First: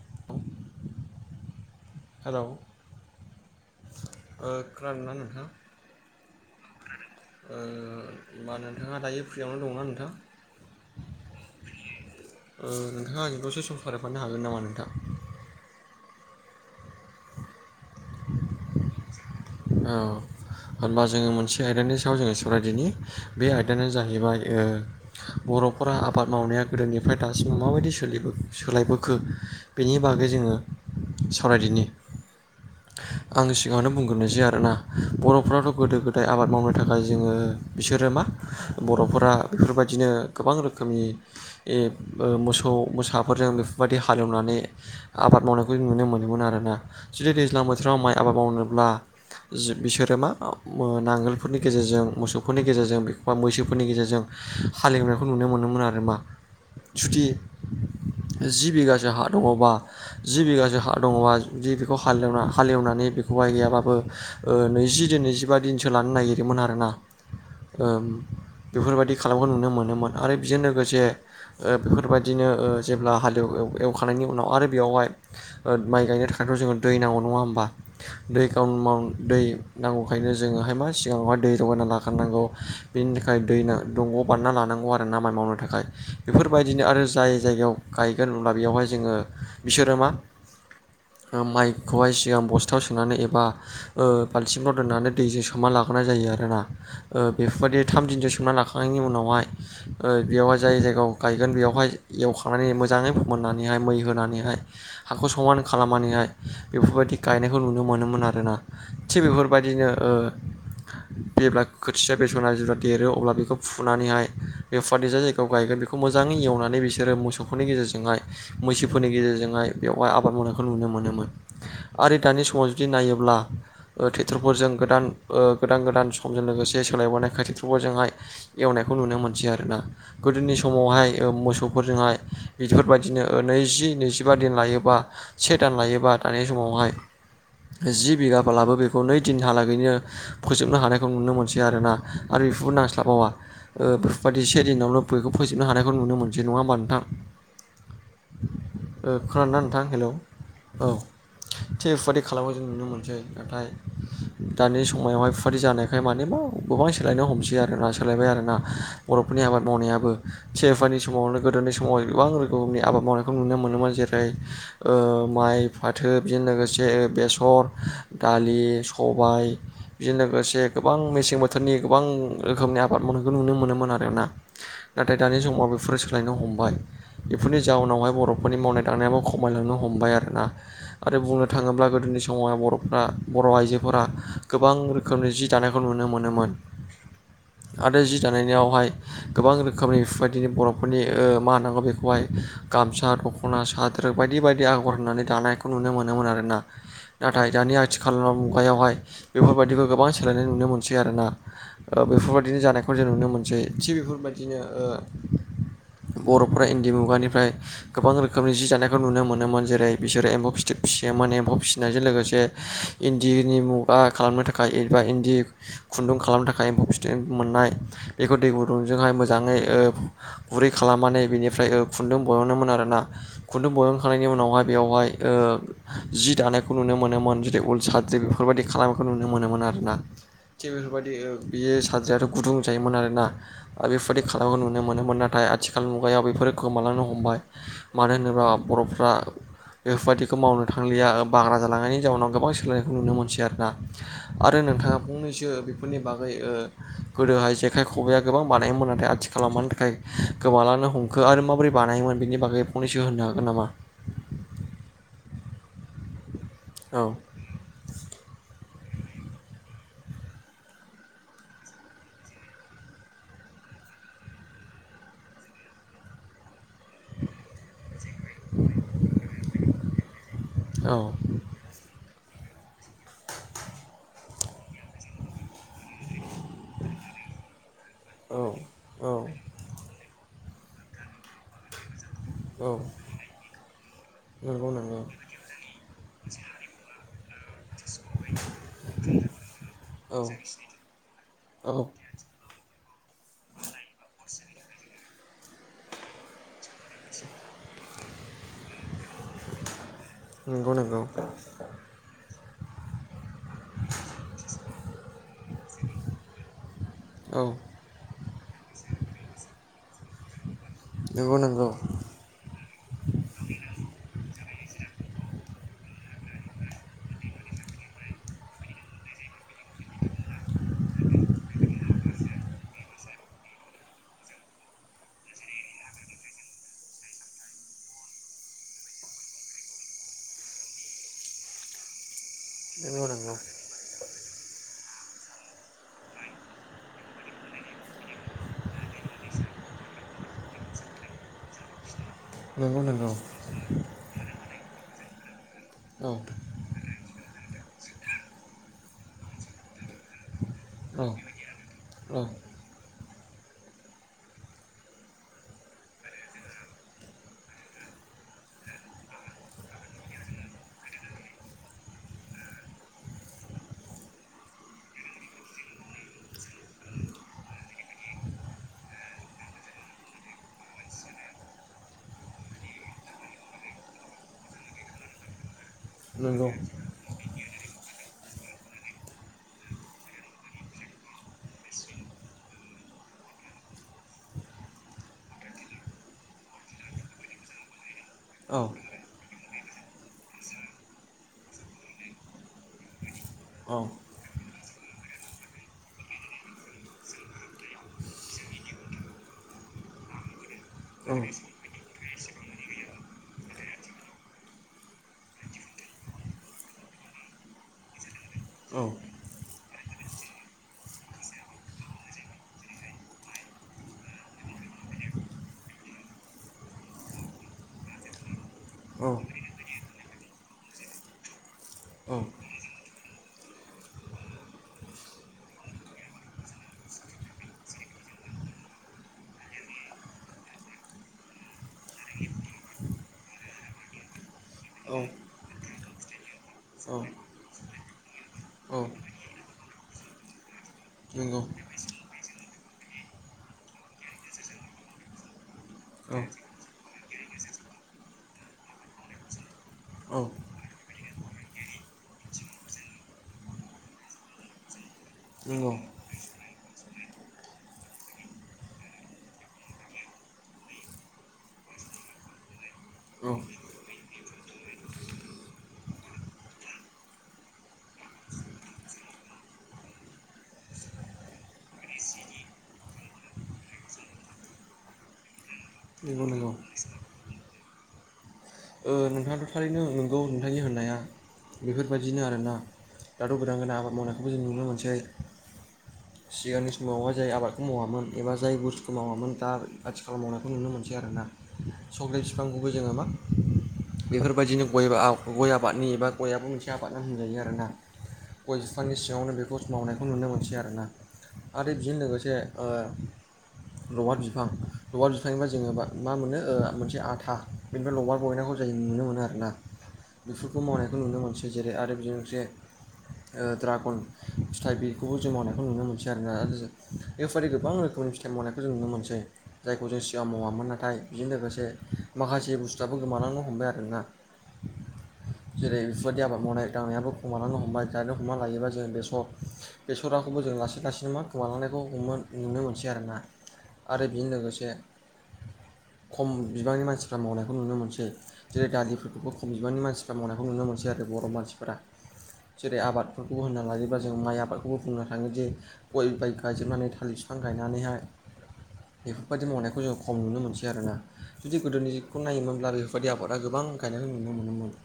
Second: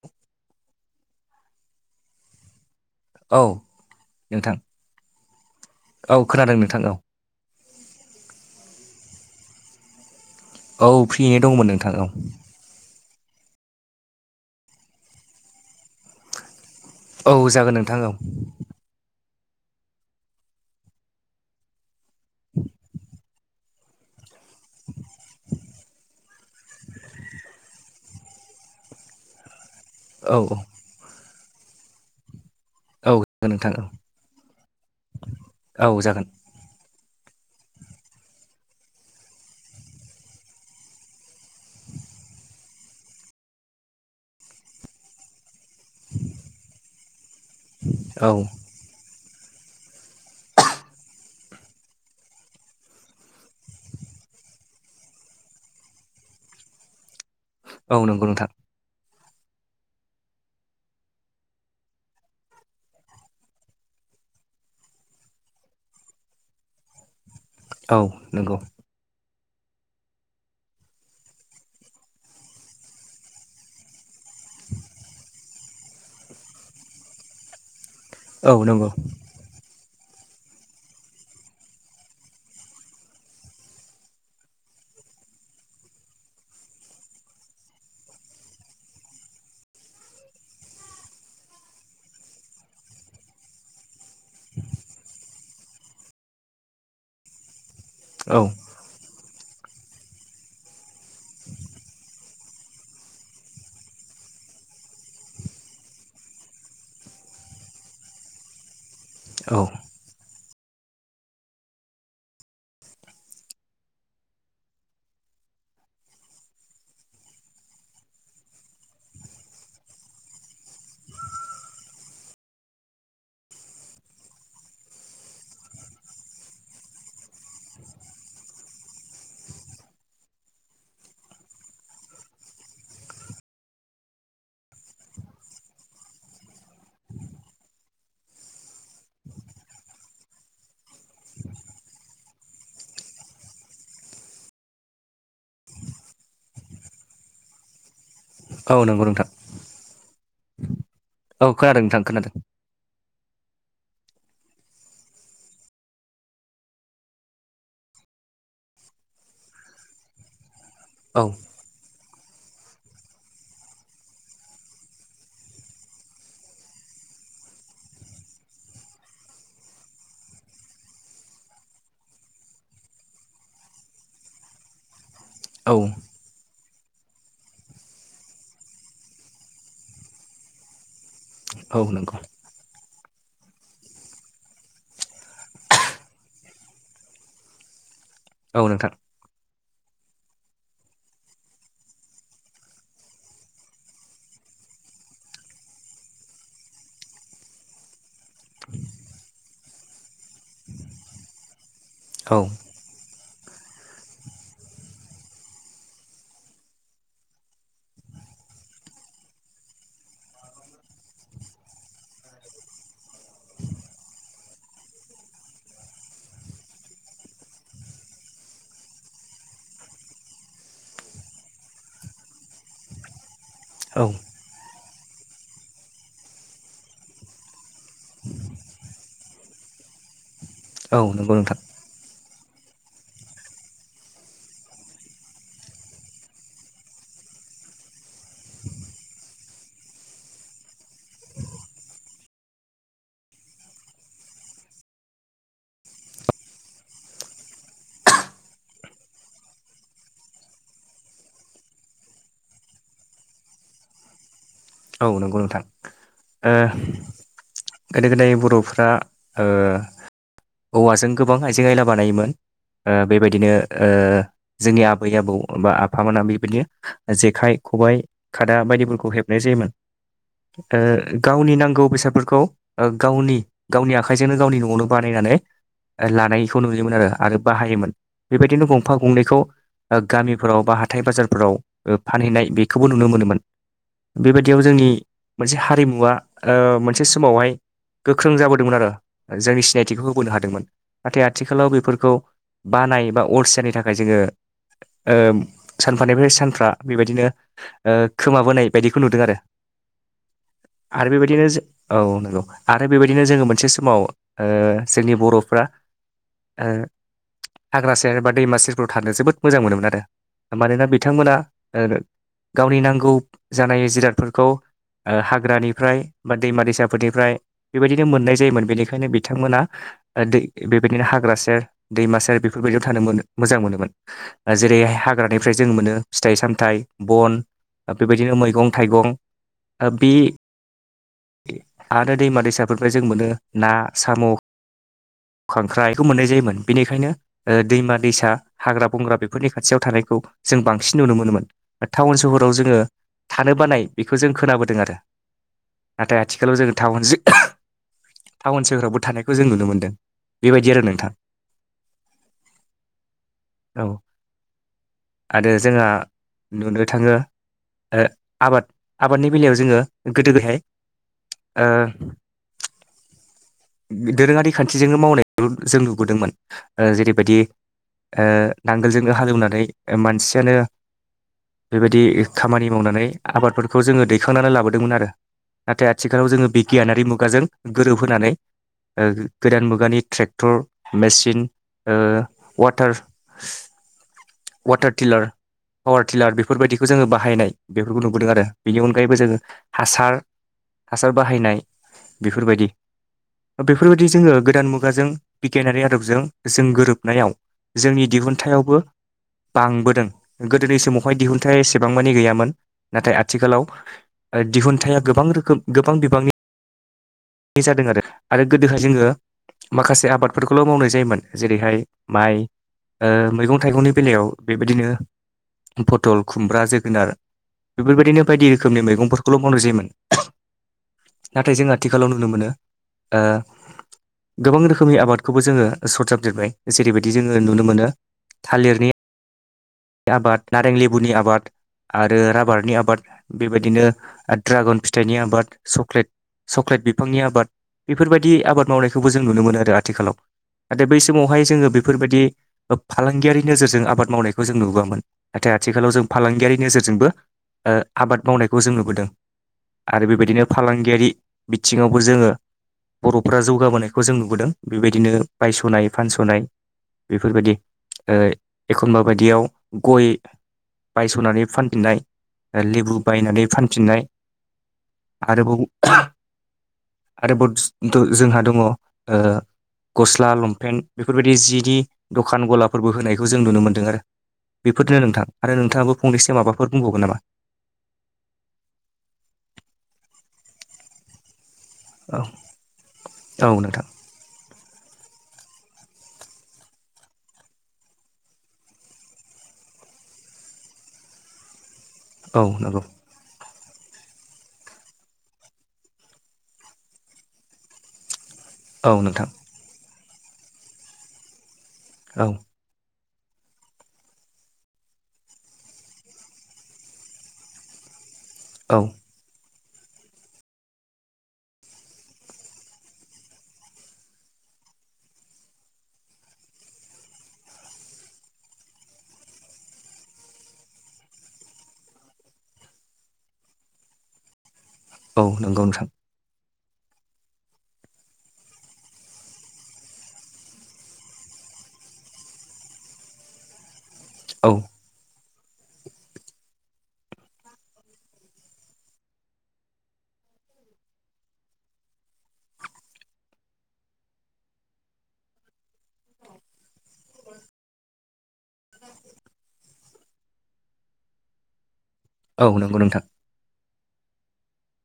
[inaudible] Hello औ नोंथां खोनादों ना नोंथां औ खोनादों नोंथां औ ओ होमबा नोंथाङा दायो फ्रियावनो दंना नोंथां औ फ्रियैनो दंमोन नोंथां औ ओ नोंथाङा आंजों दसे सम सावरायफानो हागोन नामा नोंथां। औ जागोन नोंथां औ औ होनब्ला जोंङो मोनसे आयदानि सायाव जोंङो सोवरायदिनि बे आयदायानो जाहैबाय ए बर' फोरा आबाद मावनाया गोदोनिफ्राय दासिमाव माबायदि सोलि सोलायबोखो बेनि बागै औ जोंङो सावरायदिनि औ जागोन आंनि नोंथां औ सिगाङावनो बुंग्रोनोसै आ बर'फ्राथ' गोदो औ जागोन गोदाय आ बाद मावनो थाखाय जोंङो बिसोरो मा बर'फोरा बेफोरबायदिनो गोबां रोखोमनि ए मोसौ मोसाफोरजों बेफोरबायदि हालेवनानै आबाद मावनाय बे नुनो मोनोमोन आरोना जुदि दैज्लां बोथोराव माइ औ आबाद मावनोब्ला जि बिसोरो मा नांगोलफोरनि गेजेरजों मोसौफोरनि गेजेरजों बा मैसोफोरनि गेजेरजों हालेवनायखौ नुनो मोनोमोन आरो मा सुथि औ नंगौ नोंथां जि बिगासो हा दङबा जि बिगासो हा दङबा जुदि बेखौ हालेवना हालेवनानै बेखौहाय गैयाबाबो ओ नैजि दिन नैजिबा दिनसो लानो नागिरोमोन आरोना औ ओम नंगौ बेफोरबायदि खालामनायखो नुनो मोनोमोन आरो बेजों लोगोसे ओ बेफोरबायदिनो ओ जेब्ला हालेव एवखांनायनि उनाव आरो बेवहाय माइ गायनो थाखायाथ' जोंङो दै नांगौ नङा होमबा दै औ गाव नंगौ माव दै नांगौखायनो जोंङोहाय मा सिगाङावहाय दै जगायना लाखानांगौ बेनि थाखाय दैमा दंग' बानायना लानांगौ आरोना आबाद मावनो थाखाय बेफोरबायदिनो आरो जाय जायगायाव गायगोन होनब्ला बेयावहाय जोंङो बिसोरो मा माइखौहाय सिगां बस्थायाव सोनानै एबा ओ बालथिंफ्राव दोननानै दैजों सोमना लागोनाय जायो आरोना बेफोरबायदि थाम दिनजों औ सोमना ला खांनायनि उनावहाय ओ बेवहाय जाय जायगायाव गायगोन बेवहाय एवखांनानै मोजाङै फोमोननानैहाय मै होनानैहाय हाखौ समान खालामनानैहाय बेफोरबायदि गायनायखौ नुनो मोनोमोन आरोना। थिग औ बेफोरबायदिनो ओ जेब्ला खोथिया बेसना जेब्ला देरो अब्ला बेखौ फुनानैहाय बे फोर बादि जायगायाव गायगोन बेखौ मोजाङै एवनानै बिसोरो मोसौफोरनि गेजेरजोंहाय मैसोफोरनि गेजेरजोंहाय बेवहाय आबाद मावनायखौ नुनो मोनोमोन। आरो दानि समाव जुदि नायोब्ला। ओ ट्रेक्टरफोरजों गोदान ओ गोदान गोदान समजों लोगोसे सोलायबोनायखाय ट्रेक्टरफोरजोंहाय। एवनायखौ नुनो मोनसै आरोना गोदोनि समावहाय मोसौफोरजोंहाय बेफोरबायदिनो नैजि नैजिबा दिन लायोबा से दान लायोबा दानि समावहाय जि बिगाबलाबो बेखौ नै दिनहालागैनो। फोजोबनो हानायखौ नुनो मोनसै आरोना। आरो बेखौबो नांस्लाबावा। ओ बेफोर बादि से दिनावनो बेखौ फोजोबनो हानायखौ नुनो मोनसै नङा होमबा नोंथां? औ नंगौ ओ नोंथां खोनाना नोंथां हेलौ' औ औ खोनादों थिग नोंथां बेफोरबायदि खोनादों खालानायमो जों नुनो मोनसै। नाथाय। दानि समायावहाय बेफोरबादि जानायखाय माने बबावबा बबावबा सोलायनो हमसै आरोना सोलायबाय आरोना। बर'फोरनि आबाद मावनायाबो से एफानि औ समावनो गोदोनि समाव गोबां रोखोमनि आबाद मावनायखौ नुनो मोनोमोन जेरै- ओ माइ फाथो बेजोंनो लोगोसे बेसर। दालि, सबाय बेजों लोगोसे गोबां मेसें बोथोरनि गोबां- रोखोमनि आबाद मावनायखौ नुनो मोनोमोन आरो ना। नाथाय दानि समाव औ बेफोर सोलायनो हमबाय। बेफोरनि जाउनावहाय बर'फोरनि मावनाय दांनायाबो खमायलांनो हमबाय। आरोना आरो बुंनो औ थाङोब्ला नंगौ गोदोनि समाव बर'फोरा - फ्रा बर' आइजोफोरा गोबां रोखोमनि जि दानायखौ नुनो मोनोमोन। आरो जि दानाय औ नियावहाय नोंथां गोबां रोखोमनि बेफोरबायदिनो बर'फोरनि मा होनांगौ बेखौहाय गामसा, दख'ना खना सादोर बायदि बायदि आगर होननानै दानायखौ नुनो मोनोमोन आरो ना। नाथाय दानि आथिखाल मुगायावहाय बेफोरबायदिखौ गोबां खेलेनाय नुनो मोनसै आरो ना। औ बेफोरबायदिनो जानाय जों नुनो मोनसै थिग बेफोरबायदिनोओ बर'फोरा इन्दि मुगानिफ्राय। गोबां रोखोमनि जि जानायखौ नुनो मोनोमोन जेरै- बिसोरो एम्फौ फिथोब फिसियोमोन एम्फौ फिसिनायजों लोगोसे- इन्दिनि मुगा खालामनो थाखाय एबा इन्दि खुन्दुं खालामनो थाखाय एम्फौ फिथोबनिफाय मोननाय बेखौ दै गुदुंजोंहाय मोजाङै ओ गुरै खालामनानै बिनिफ्राय ओ खुन्दुं बहनोमोन आरो ना। खुन्दुं बहुन औ खांनायनि उनावहाय बेयावहाय जि दानायखौ नुनो मोनोमोन। जेरै- साद्रि बेफोरबायदि खालामनायखौ नुनो मोनोमोन आरो ना थिग औ बेफोरबायदि नंगौ नोंथां बेयो साद्रियाथ' [unintelligible] गुदुं जायोमोन आरो ना। आरो बेफोरबायदि खालामनायखौ नुनो मोनोमोन नाथाय आथिखाल मुगायाव बेफोरो गोमालांनो हमबाय। मानो होनोब्ला बर'फ्रा बेफोरबायदिखौ मावनो थांलिया बाग्रा जालांनायनि जाउनाव गोबां सोलायनायखौ नुनो मोनसै आरो ना आरो नोंथाङा फंनैसो बेफोरनि बागैओ गोदोहाय जेखाइ खबाया गोबां बानायोमोन नाथाय आथिखाल मानि थाखाय गोमालांनो हमखो आरो माबोरै बानायोमोन बेनि बागै फंनैसो होननो हागोन नामा? औ नंगौ नोंथांओ गोदो गोदाय बर'फ्रा ओ औवाजों गोबां आइजें आयला बानायोमोन। ओ बेबायदिनो ओ जोंनि आबै आबौ बा आफामोनहा बेबायदिनो जेखाइ खबाइ खादा बायदिफोरखौ हेब नाय जायोमोन। गावनि नांगौ बेसादफोरखौ गावनि गावनि आखाइजोंनो गावनि न'आवनो बानायनानै लानायखौ नुयोमोन आरो आरो बाहायोमोन। बेबायदिनो गंफा- गंनैखौ गामि फोराव बा हाथाय बाजारफोराव फानहैनाय बेखौबो नुनो मोनोमोन। बेबायदियाव जोंनि मोनसे हारिमुवा ओ मोनसे समावहाय गोख्रों जाबोदोंमोन आरो जोंनि सिनायथिखौ औ होबोनो हादोंमोन नाथाय आथिखालाव औ बेफोरखौ खौ बानाय बा अलसियानि थाखाय जोङोओ सानफानिफ्राय सानफ्रा बेबायदिनो ओ खोमाबोनाय बायदिखौ नुदों आरो नंगौ नंगौ आरो बेबायदिनो औ नंगौ आरो बेबायदिनो जोङो मोनसे समाव ओ जोंनि बर'फ्रा ओ औ हाग्रा सेर बा दैमा सेरफोराव थानो जोबोद मोजां मोनोमोन आरो मानोना बिथांमोना नंगौ नंगौ औ नंगौ गावनि नांगौ जानाय जिरादफोरखौ ओ हाग्रानिफ्राय बा दैमा दैसाफोरनिफ्राय बेबायदिनो मोननाय जायोमोन बेनिखायनो बिथांमोना दै बेबायदिनो हाग्रा सेर दैमा सेर बेफोरबायदियाव थानो मोनो मोजां मोनोमोन जेरै हाय हाग्रानिफ्राय जों मोनो फिथाइ सामथाइ बन बेबायदि दिनो मैगं थाइगं ओ बि आरो दैमा दैसाफोरनिफ्राय जों नंगौ मोनो ना साम' खांख्राइ खौ मोननाय जायोमोन बेनिखायनो ओ दैमा दैसा हाग्रा बंग्रा बेफोरनि खाथियाव थानायखौ जों बांसिन नुनो मोनोमोन ओ टाउन सोहराव जोङो नंगौ नंगौ नंगौ थानो बानाय बेखौ जों खोनाबोदों आरो औ नाथाय आथिखालाव जों थाउन टाउन सोहेरावबो थानायखौ जों नुनो मोनदों बेबायदि आरो नोंथां औ औ औ आरो जोङा नुनो थाङो ओ आबाद आबादनि बेलायाव जोङो गोदो बेहाय ओ दोरोङारि खान्थिजोंनो मावनायखौ जों नुबोदोंमोन ओ जेरैबायदि ओ नांगोलजोंनो हालेवनानै मानसियानो बेबायदि खामानि मावनानै आबादफोरखौ जोङो दैखांनानै लाबोदोंमोन आरो नाथाय आथिखालाव जोङो नंगौ बिगियानारि मुगाजों गोरोबहोनानै ओ गोदान मुगानि ट्रेक्टर मेसिन ओ वाटार वाटारटिलार पावार टिलार बेफोरबायदिखौ जोङो बा हायनाय बेफोरखौ नुबोदों आरो औ बेनि अनगायैबो जोङो हासार हासार बाहायनाय बेफोरबायदि औ बेफोरबायदि जोङो गोदान मुगाजों बिगियानारि आदबजों जों गोरोबनायाव जोंनि दिहुनथायावबो बांबोदों गोदोनि समावहाय दिहुनथाय इसे बांमानि गैयामोन नाथाय आथिखालाव ओ दिहुथाया गोबां रोखोम गोबां बिबांनि नि जादों आरो आरो गोदोहाय औ औ जोङो माखासे आबादफोरखौल' मावनाय जायोमोन जेरैहाय माइ ओ मैगं थाइगंनि बेलायाव बेबायदिनो पटल खुमब्रा जोगोनार बेफोरबायदिनो बायदि रोखोमनि औ मैगंफोरखौल' मावनाय जायोमोन नाथाय जों आथिखालाव नुनो मोनो ओ गोबां रोखोमनि आबादखौबो जोङो सरजाबदेरबाय जेरैबायदि जोङो नुनो मोनो थालिरनि आबाद नारें लेबुनि आबाद आरो राबारनि आबाद बेबायदिनो ड्रागन फिथाइनि आबाद चक्लेट चक्लेट बिफांनि आबाद बेफोरबायदि आबाद मावनायखौबो जों नुनो मोनो आरो आथिखालाव नाथाय बै नंगौ समावहाय जोङो बेफोरबायदि फालांगियारि नोजोरजों आबाद मावनायखौ जों नुबोआमोन नाथाय आथिखालाव जों औ फालांगियारि नोजोरजोंबो ओ आबाद मावनायखौ जों नुबोदों आरो बेबायदिनो फालांगियारि बिथिङावबो जोङो बर'फोरा जौगाबोनायखौ जों नुबोदों बेबायदिनो नंगौ बायस'नाय फानस'नाय बेफोरबायदि ओ एखनबा बायदियाव गय बायस'नानै फानफिननाय लेबु औ बायनानै फानफिननाय आरोबाव आरो जोंहा दङ ओ गस्ला लंपेन्ट बेफोरबायदि जिनि दखान गलाफोरबो होनायखौ जों नुनो मोनदों आरो बेफोरनो नोंथां आरो नोंथाङाबो नंगौ फंनैसो नंगौ माबाफोर बुंबावगोन नामा ओ नोंथाङाथ' थारैनो नोंगौ नोंथाय होननाया औ बेफोरबायदिनो आरोना दाथ' औ गोदान गोनां नोंथां आबाद मावनायखौबो जों नुनो मोनसै। सिगांनि समावहाय जाय आबादखौ मावामोन एबा जाय बुस्थुखौ मावामोन दा आथिखाल मावनायखौ नुनो मोनसै आरोना। [inaudible] सक्लेट औ बिफांखौबो नंगौ जोङो मा बेफोरबायदिनो गय गय आबादनि एबा गय आबो मोनसे आबादा होनजायो आरोना गय औ बिफांनि नोंथां सिङावनो बेखौ मावनायखौ नुनो मोनसै आरोना। आरो बिजों औ लोगोसे ओ लबार बिफां लबार बिफांनिबा जोङोबा मा मोनो मोनसे ओ आथा बेनिफ्राय लबार बहनायखौ जाय औ नुनो मोनो आरो ना बेफोरखौ मावनायखौ नुनो मोनसै। जेरै आरो बिदि मोनसे ओ ड्रागन फिथाइ बेखौबो जों मावनायखौ नुनो मोनसै आरोना बेफोर गोबां रोखोमनि फिथाइ मावनायखौ जों नुनो मोनसै। जायखौ जों सिगां मावामोन नाथाय बेजों लोगोसे माखासे बुस्थुआबो गोमालांनो हमबाय आरो ना औ नंगौ जेरै नोंथां बेबायदि आबाद मावनाय दांनायाबो खम लांनो हमबाय जानो हमना लायोबा जों बेसर बेसराखौबो जों लासै लासैनो मा खमालांनायखौ हम नुनो मोनसै आरोना आरो बेजों औ लोगोसे खम बिबांनि मानसिफ्रा मावनायखौ नुनो मोनसै। जेरै दालिफोरखौबो खम बिबाननि मानसिफ्रा मावनायखौ नुनो मोनसै आरो बर' मानसिफोरा। जेरै आबादफोरखौ होनना लायोब्ला जों माइ आबादखौबो बुंनो थाङोदि गय बाय गायजोबनानै थालिर बिफां गायनानैहाय बेफोरबायदि मावनायखौ जों खम नुनो मोनसै आरोना जुदि गोदोनि बेखौ औ नायोमोनब्ला नंगौ नोंथां बेफोरबायदि आबादा गोबां गायनायखौ नुनो मोनोमोन।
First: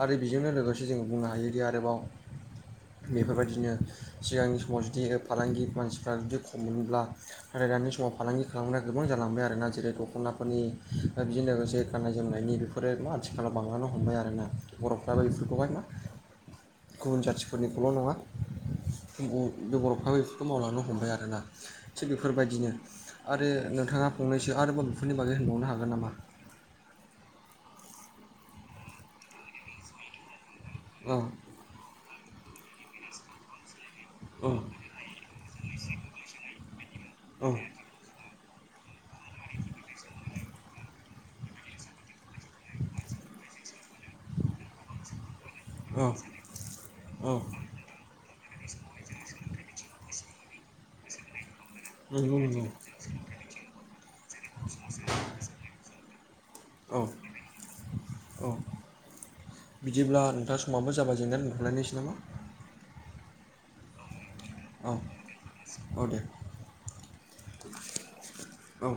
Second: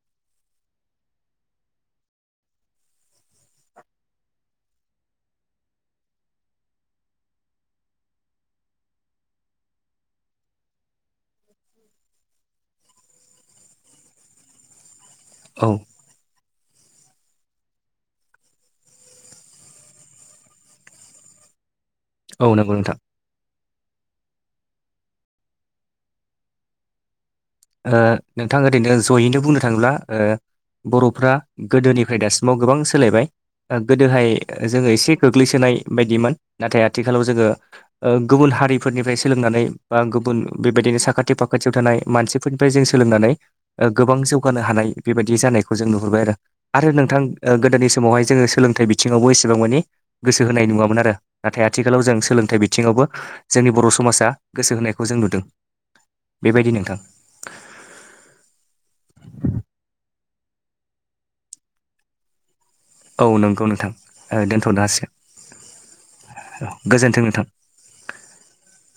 आरो बेजोंनो लोगोसे जों बुंनो हायोदि आरोबाव बेफोरबायदिनो सिगांनि समाव जुदि फालांगि मानसिफ्रा जुदि खम मोनब्ला नाथाय दानि समाव फालांगि खालामनाया गोबां जालांबाय आरोना जेरै दख'नाफोरनि बेदिजों लोगोसे गाननाय जोमनायनि। बेफोरो मा आथिखालाव बांलानो हमबाय आरोना बर'फ्राबो बेफोरखौहाय औ मा गुबुन जाथिफोरनिखौल' नङा। जों बर'फ्राबो बेफोरखौ मावलांनो हमबाय आरोना। थिग औ बेफोरबायदिनो नंगौ नोंथां आरो नोंथाङा फंनैसो आरोबाव बेफोरनि बागै होनबावनो हागोन नामा? ओ नोंथां ओरैनो जयैनो बुंनो थाङोब्ला ओ औ बर'फ्रा गोदोनिफ्राय दासिमाव गोबां सोलायबाय गोदोहाय औ जोङो एसे गोग्लैसोनाय बायदिमोन नाथाय आथिखालाव जोङो औ ओ गुबुन हारि फोरनिफ्राय सोलोंनानै बा गुबुन बेबायदिनो साखाथि फाखाथियाव थानाय मानसिफोरनिफ्राय जों सोलोंनानै। गोबां जौगानो हानाय बेबायदि जानायखौ जों नुहुरबाय आरो आरो नोंथां औ गोदोनि समावहाय जोङो सोलोंथाइ बिथिङावबो एसेबां मानि गोसो होनाय नुवामोन आरो। नाथाय आथिखालाव जों नंगौ सोलोंथाइ नंगौ बिथिङावबो जोंनि बर' समाजा गोसो होनायखौ जों नुदों। बेबायदि नोंथां। औ औ बिदिब्ला नोंथां समाबो जाबाय जोंना दोनथ'लायनोसै नामा? औ नंगौ नोंथां दोनथ'नो औ औ दे हासिगोन गोजोनथों नोंथां। औ।